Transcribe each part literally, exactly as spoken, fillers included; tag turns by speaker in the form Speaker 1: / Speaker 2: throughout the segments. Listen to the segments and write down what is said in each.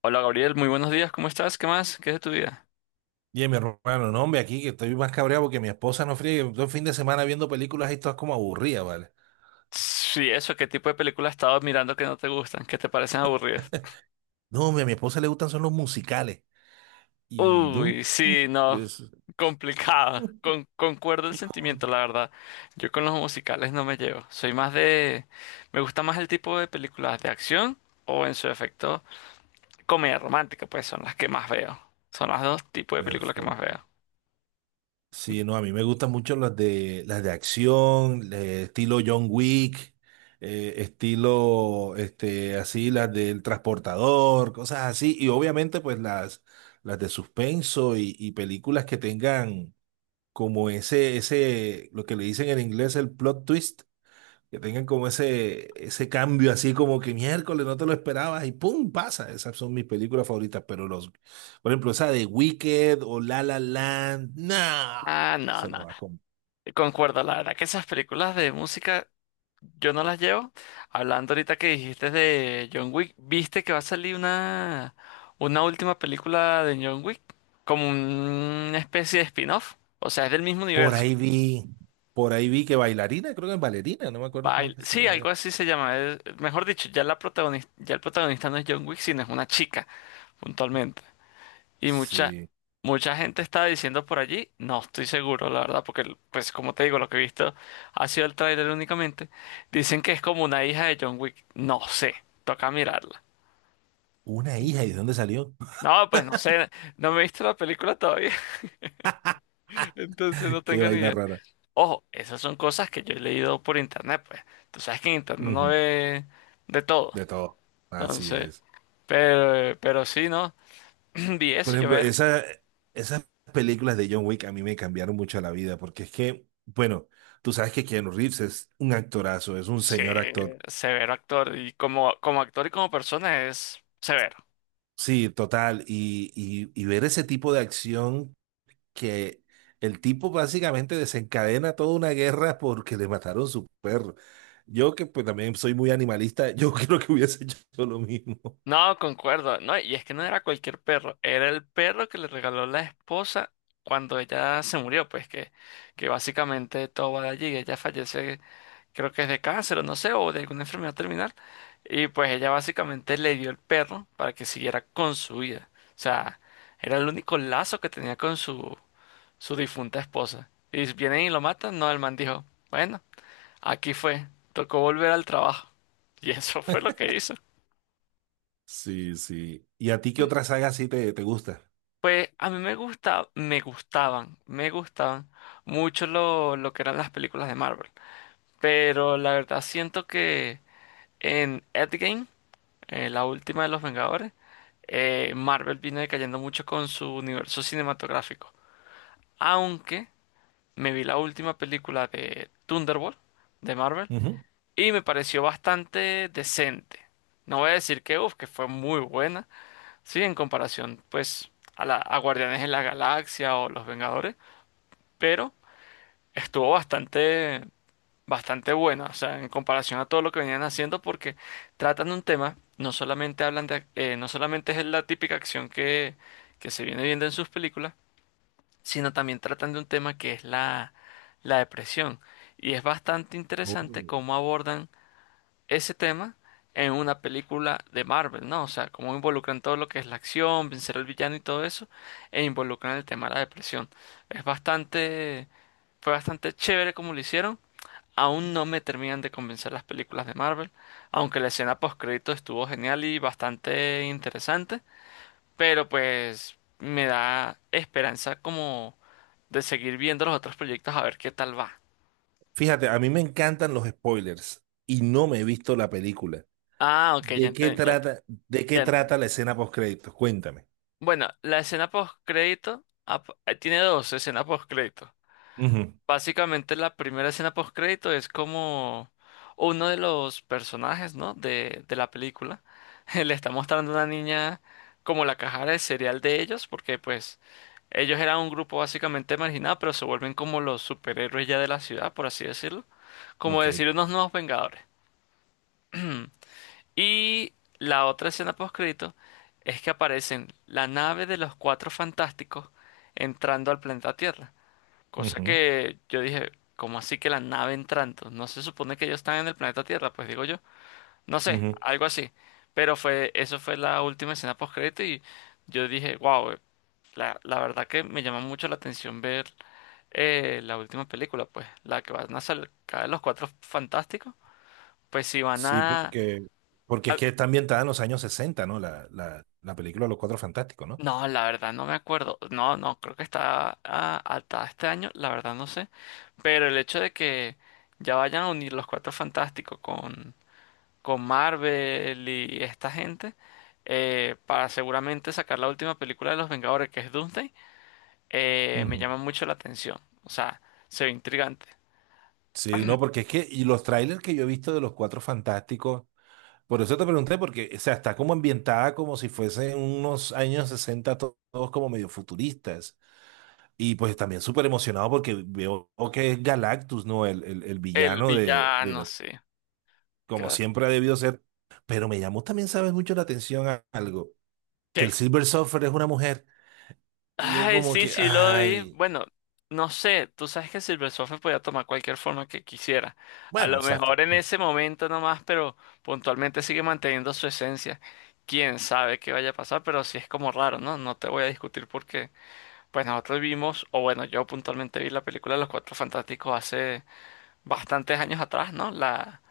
Speaker 1: Hola Gabriel, muy buenos días, ¿cómo estás? ¿Qué más? ¿Qué es de tu vida?
Speaker 2: Y mi hermano, no, hombre, aquí que estoy más cabreado porque mi esposa no fríe. Todo el fin de semana viendo películas y todas como aburridas, ¿vale?
Speaker 1: Sí, eso, ¿qué tipo de películas has estado mirando que no te gustan, que te parecen aburridas?
Speaker 2: No, hombre, a mi esposa le gustan son los musicales. Y no,
Speaker 1: Uy, sí, no,
Speaker 2: pues,
Speaker 1: complicado. Con, concuerdo el sentimiento, la verdad. Yo con los musicales no me llevo. Soy más de... Me gusta más el tipo de películas de acción o en su efecto comedia romántica, pues son las que más veo. Son los dos tipos de películas que más
Speaker 2: perfecto.
Speaker 1: veo.
Speaker 2: Sí, no, a mí me gustan mucho las de las de acción, de estilo John Wick, eh, estilo este así las del transportador, cosas así y obviamente pues las las de suspenso y, y películas que tengan como ese, ese, lo que le dicen en inglés el plot twist, que tengan como ese, ese cambio así como que miércoles no te lo esperabas y ¡pum! Pasa. Esas son mis películas favoritas, pero los, por ejemplo, esa de Wicked o La La Land, no,
Speaker 1: Ah, no,
Speaker 2: eso no
Speaker 1: no.
Speaker 2: va con.
Speaker 1: Concuerdo, la verdad, que esas películas de música yo no las llevo. Hablando ahorita que dijiste de John Wick, ¿viste que va a salir una, una última película de John Wick? Como una especie de spin-off. O sea, es del mismo
Speaker 2: Por
Speaker 1: universo.
Speaker 2: ahí vi, por ahí vi que bailarina, creo que es bailarina, no me acuerdo cómo es
Speaker 1: Bail-
Speaker 2: que se le
Speaker 1: sí, algo
Speaker 2: vaya.
Speaker 1: así se llama. Es- mejor dicho, ya la protagonista, ya el protagonista no es John Wick, sino es una chica, puntualmente. Y mucha,
Speaker 2: Sí,
Speaker 1: mucha gente está diciendo por allí, no estoy seguro, la verdad, porque pues como te digo, lo que he visto ha sido el tráiler únicamente. Dicen que es como una hija de John Wick. No sé, toca mirarlo.
Speaker 2: una hija, ¿y de dónde salió?
Speaker 1: No, pues no sé, no me he visto la película todavía, entonces no
Speaker 2: Qué
Speaker 1: tengo ni
Speaker 2: vaina
Speaker 1: idea.
Speaker 2: rara.
Speaker 1: Ojo, esas son cosas que yo he leído por internet, pues. Tú sabes que en internet uno
Speaker 2: Ujú,
Speaker 1: ve de todo.
Speaker 2: de todo, así
Speaker 1: Entonces,
Speaker 2: es.
Speaker 1: pero, pero sí, ¿no? Vi
Speaker 2: Por
Speaker 1: eso y yo
Speaker 2: ejemplo,
Speaker 1: ver.
Speaker 2: esa, esas películas de John Wick a mí me cambiaron mucho la vida, porque es que, bueno, tú sabes que Keanu Reeves es un actorazo, es un
Speaker 1: Sí,
Speaker 2: señor actor.
Speaker 1: severo actor. Y como, como actor y como persona es severo.
Speaker 2: Sí, total. Y, y, y ver ese tipo de acción que el tipo básicamente desencadena toda una guerra porque le mataron su perro. Yo que pues también soy muy animalista, yo creo que hubiese hecho lo mismo.
Speaker 1: No, concuerdo. No, y es que no era cualquier perro, era el perro que le regaló la esposa cuando ella se murió, pues que, que básicamente todo va de allí, ella fallece creo que es de cáncer o no sé, o de alguna enfermedad terminal. Y pues ella básicamente le dio el perro para que siguiera con su vida. O sea, era el único lazo que tenía con su, su difunta esposa. Y si vienen y lo matan, no, el man dijo, bueno, aquí fue, tocó volver al trabajo. Y eso fue lo que hizo.
Speaker 2: Sí, sí. ¿Y a ti qué otra saga sí te, te gusta?
Speaker 1: Pues a mí me gusta, me gustaban, me gustaban mucho lo, lo que eran las películas de Marvel. Pero la verdad siento que en Endgame, eh, la última de los Vengadores, eh, Marvel vino decayendo mucho con su universo cinematográfico. Aunque me vi la última película de Thunderbolt de Marvel
Speaker 2: Ujú.
Speaker 1: y me pareció bastante decente. No voy a decir que, uf, que fue muy buena, sí, en comparación pues a, la, a Guardianes de la Galaxia o Los Vengadores, pero estuvo bastante bastante buena, o sea, en comparación a todo lo que venían haciendo, porque tratan un tema, no solamente hablan de, eh, no solamente es la típica acción que, que se viene viendo en sus películas, sino también tratan de un tema que es la, la depresión. Y es bastante
Speaker 2: Oh.
Speaker 1: interesante cómo abordan ese tema en una película de Marvel, ¿no? O sea, cómo involucran todo lo que es la acción, vencer al villano y todo eso, e involucran el tema de la depresión. Es bastante, fue bastante chévere como lo hicieron. Aún no me terminan de convencer las películas de Marvel, aunque la escena postcrédito estuvo genial y bastante interesante, pero pues me da esperanza como de seguir viendo los otros proyectos a ver qué tal va.
Speaker 2: Fíjate, a mí me encantan los spoilers y no me he visto la película.
Speaker 1: Ah, ok, ya
Speaker 2: ¿De qué
Speaker 1: enten- ya,
Speaker 2: trata, de qué
Speaker 1: ya enten-
Speaker 2: trata la escena post créditos? Cuéntame.
Speaker 1: bueno, la escena postcrédito ap- tiene dos escenas postcrédito.
Speaker 2: Ujú,
Speaker 1: Básicamente la primera escena post crédito es como uno de los personajes, ¿no? De, de la película. Le está mostrando a una niña como la cajara de cereal de ellos, porque pues ellos eran un grupo básicamente marginado, pero se vuelven como los superhéroes ya de la ciudad, por así decirlo. Como
Speaker 2: ok.
Speaker 1: decir unos nuevos Vengadores. Y la otra escena post crédito es que aparecen la nave de los Cuatro Fantásticos entrando al planeta Tierra. Cosa
Speaker 2: Ujú,
Speaker 1: que yo dije, ¿cómo así que la nave entrando? No se supone que ellos están en el planeta Tierra, pues digo yo. No sé,
Speaker 2: ujú.
Speaker 1: algo así. Pero fue, eso fue la última escena post y yo dije, wow, la, la verdad que me llama mucho la atención ver eh, la última película, pues, la que van a sacar los Cuatro Fantásticos, pues si van
Speaker 2: Sí,
Speaker 1: a,
Speaker 2: porque, porque es
Speaker 1: a
Speaker 2: que está ambientada en los años sesenta, ¿no? La, la, la película de Los Cuatro Fantásticos, ¿no?
Speaker 1: no, la verdad no me acuerdo. No, no, creo que está ah, hasta este año, la verdad no sé. Pero el hecho de que ya vayan a unir los Cuatro Fantásticos con, con Marvel y esta gente, eh, para seguramente sacar la última película de los Vengadores, que es Doomsday, eh, me
Speaker 2: Ujú.
Speaker 1: llama mucho la atención. O sea, se ve intrigante.
Speaker 2: Sí, no, porque es que, y los trailers que yo he visto de Los Cuatro Fantásticos, por eso te pregunté, porque, o sea, está como ambientada como si fuesen unos años sesenta to- todos como medio futuristas. Y pues también súper emocionado porque veo que es Galactus, ¿no? El, el, el
Speaker 1: El
Speaker 2: villano de, de-
Speaker 1: villano,
Speaker 2: de-
Speaker 1: sí.
Speaker 2: como
Speaker 1: ¿Qué?
Speaker 2: siempre ha debido ser. Pero me llamó también, ¿sabes? Mucho la atención a- algo, que
Speaker 1: ¿Qué?
Speaker 2: el Silver Surfer es una mujer. Y yo
Speaker 1: Ay,
Speaker 2: como
Speaker 1: sí,
Speaker 2: que,
Speaker 1: sí lo vi.
Speaker 2: ay,
Speaker 1: Bueno, no sé, tú sabes que Silver Surfer podía tomar cualquier forma que quisiera. A
Speaker 2: bueno,
Speaker 1: lo
Speaker 2: exacto.
Speaker 1: mejor en ese momento nomás, pero puntualmente sigue manteniendo su esencia. Quién sabe qué vaya a pasar, pero sí es como raro, ¿no? No te voy a discutir porque, pues nosotros vimos, o bueno, yo puntualmente vi la película de Los Cuatro Fantásticos hace bastantes años atrás, ¿no? La,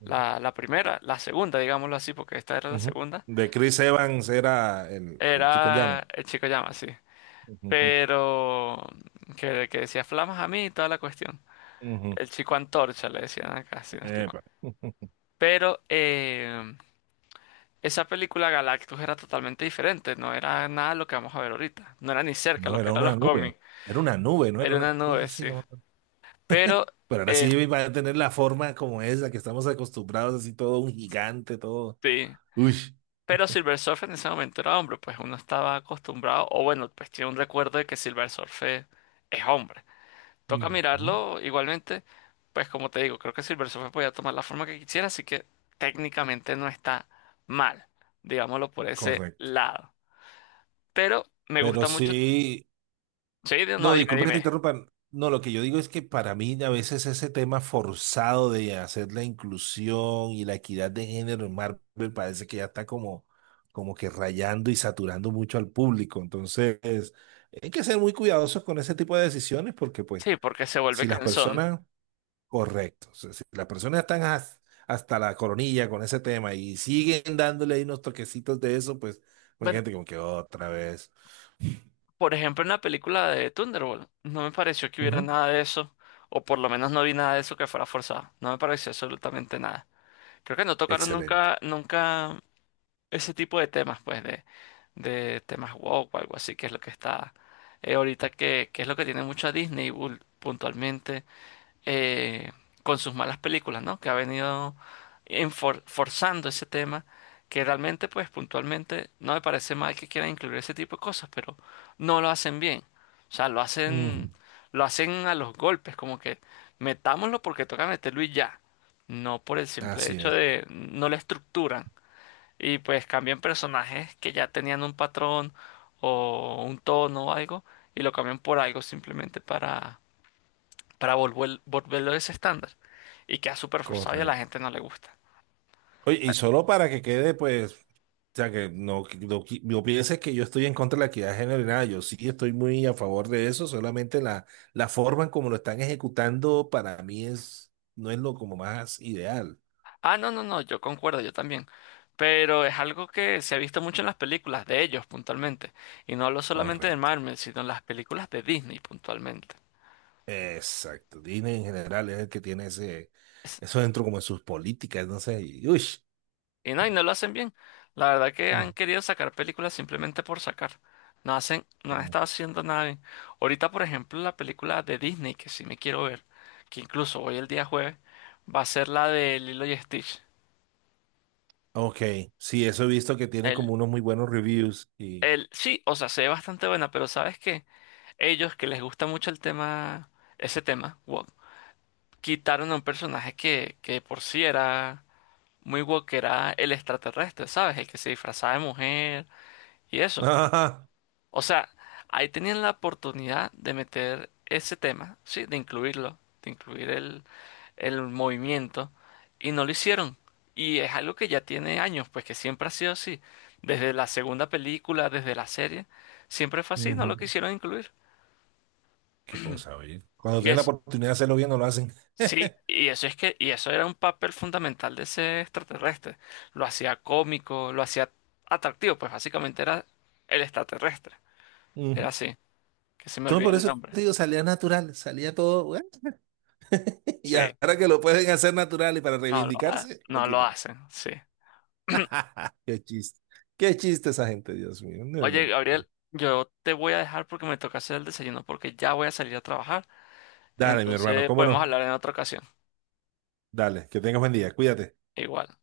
Speaker 2: Ujú,
Speaker 1: la, la primera, la segunda, digámoslo así, porque esta era la
Speaker 2: ujú.
Speaker 1: segunda.
Speaker 2: De Chris Evans era el, el chico en
Speaker 1: Era
Speaker 2: llamas.
Speaker 1: El Chico Llama, sí.
Speaker 2: Ujú,
Speaker 1: Pero que, que decía flamas a mí y toda la cuestión.
Speaker 2: ujú.
Speaker 1: El chico antorcha le decían acá, si no estoy mal.
Speaker 2: Epa.
Speaker 1: Pero eh, esa película Galactus era totalmente diferente, no era nada lo que vamos a ver ahorita. No era ni cerca
Speaker 2: No,
Speaker 1: lo que
Speaker 2: era
Speaker 1: eran
Speaker 2: una
Speaker 1: los
Speaker 2: nube.
Speaker 1: cómics.
Speaker 2: Era una nube, ¿no? Era
Speaker 1: Era
Speaker 2: una
Speaker 1: una
Speaker 2: cosa
Speaker 1: nube,
Speaker 2: así,
Speaker 1: sí.
Speaker 2: no me acuerdo.
Speaker 1: Pero,
Speaker 2: Pero ahora
Speaker 1: eh,
Speaker 2: sí va a tener la forma como esa que estamos acostumbrados, así todo un gigante, todo.
Speaker 1: sí.
Speaker 2: Uy,
Speaker 1: Pero Silver Surfer en ese momento era hombre, pues uno estaba acostumbrado, o bueno, pues tiene un recuerdo de que Silver Surfer es hombre. Toca
Speaker 2: ujú,
Speaker 1: mirarlo igualmente. Pues como te digo, creo que Silver Surfer podía tomar la forma que quisiera, así que técnicamente no está mal, digámoslo por ese
Speaker 2: correcto.
Speaker 1: lado. Pero me gusta
Speaker 2: Pero
Speaker 1: mucho.
Speaker 2: sí,
Speaker 1: Sí, di- no,
Speaker 2: no,
Speaker 1: dime,
Speaker 2: disculpa que te
Speaker 1: dime.
Speaker 2: interrumpan. No, lo que yo digo es que para mí a veces ese tema forzado de hacer la inclusión y la equidad de género en Marvel parece que ya está como, como que rayando y saturando mucho al público. Entonces, hay que ser muy cuidadosos con ese tipo de decisiones porque pues
Speaker 1: Sí, porque se vuelve
Speaker 2: si las
Speaker 1: cansón.
Speaker 2: personas correcto. O sea, si las personas están has- hasta la coronilla con ese tema y siguen dándole ahí unos toquecitos de eso, pues hay
Speaker 1: Bueno,
Speaker 2: gente como que otra vez.
Speaker 1: por ejemplo, en la película de Thunderbolt, no me pareció que hubiera
Speaker 2: Ujú.
Speaker 1: nada de eso, o por lo menos no vi nada de eso que fuera forzado. No me pareció absolutamente nada. Creo que no tocaron
Speaker 2: Excelente.
Speaker 1: nunca, nunca ese tipo de temas, pues, de, de temas woke o algo así, que es lo que está eh, ahorita, que, que es lo que tiene mucho a Disney ul- puntualmente, eh, con sus malas películas, ¿no? Que ha venido enfor- forzando ese tema, que realmente, pues, puntualmente no me parece mal que quieran incluir ese tipo de cosas, pero no lo hacen bien. O sea, lo
Speaker 2: Ujú.
Speaker 1: hacen, lo hacen a los golpes, como que metámoslo porque toca meterlo y ya. No por el simple
Speaker 2: Así
Speaker 1: hecho
Speaker 2: es,
Speaker 1: de, no la estructuran y pues cambian personajes que ya tenían un patrón o un tono o algo y lo cambian por algo simplemente para, para volver, volverlo ese estándar y queda súper forzado y a la
Speaker 2: correcto.
Speaker 1: gente no le gusta.
Speaker 2: Oye, y solo para que quede, pues, o sea, que no, que no, qui- no pienses que yo estoy en contra de la equidad de género y nada, yo sí estoy muy a favor de eso, solamente la, la forma en como lo están ejecutando para mí es, no es lo como más ideal.
Speaker 1: Ah, no, no, no, yo concuerdo, yo también. Pero es algo que se ha visto mucho en las películas de ellos puntualmente. Y no hablo solamente de
Speaker 2: Correcto.
Speaker 1: Marvel, sino en las películas de Disney puntualmente.
Speaker 2: Exacto. Disney en general es el que tiene ese, eso dentro como en sus políticas, no sé, y, uy,
Speaker 1: Y no, y no lo hacen bien. La verdad que
Speaker 2: mm,
Speaker 1: han querido sacar películas simplemente por sacar. No hacen, no han
Speaker 2: como-
Speaker 1: estado haciendo nada bien. Ahorita, por ejemplo, la película de Disney, que sí me quiero ver, que incluso hoy el día jueves, va a ser la de Lilo y Stitch.
Speaker 2: ok, sí, eso he visto que tiene como
Speaker 1: El,
Speaker 2: unos muy buenos reviews y...
Speaker 1: el, sí, o sea, se ve bastante buena, pero ¿sabes qué? Ellos que les gusta mucho el tema, ese tema, woke, quitaron a un personaje que, que de por sí era muy woke, que era el extraterrestre, ¿sabes? El que se disfrazaba de mujer y eso.
Speaker 2: ajá,
Speaker 1: O sea, ahí tenían la oportunidad de meter ese tema, ¿sí? De incluirlo, de incluir el, el movimiento, y no lo hicieron. Y es algo que ya tiene años, pues que siempre ha sido así. Desde la segunda película, desde la serie, siempre fue así, no lo
Speaker 2: ujú.
Speaker 1: quisieron incluir.
Speaker 2: Qué cosa, oye. Cuando
Speaker 1: Y
Speaker 2: tienen la
Speaker 1: es,
Speaker 2: oportunidad de hacerlo bien, no lo hacen.
Speaker 1: sí, y eso es que, y eso era un papel fundamental de ese extraterrestre. Lo hacía cómico, lo hacía atractivo, pues básicamente era el extraterrestre. Era
Speaker 2: Ujú.
Speaker 1: así, que se me
Speaker 2: Entonces,
Speaker 1: olvida
Speaker 2: por
Speaker 1: el
Speaker 2: eso
Speaker 1: nombre.
Speaker 2: te digo, salía natural, salía todo, bueno, y
Speaker 1: Sí.
Speaker 2: ahora que lo pueden hacer natural y para
Speaker 1: No lo, ha-
Speaker 2: reivindicarse, lo
Speaker 1: no lo
Speaker 2: quitan.
Speaker 1: hacen, sí.
Speaker 2: Qué chiste, qué chiste esa gente, Dios mío. No, no,
Speaker 1: Oye,
Speaker 2: no.
Speaker 1: Gabriel, yo te voy a dejar porque me toca hacer el desayuno porque ya voy a salir a trabajar.
Speaker 2: Dale, mi hermano,
Speaker 1: Entonces
Speaker 2: cómo
Speaker 1: podemos
Speaker 2: no.
Speaker 1: hablar en otra ocasión.
Speaker 2: Dale, que tengas buen día, cuídate.
Speaker 1: Igual.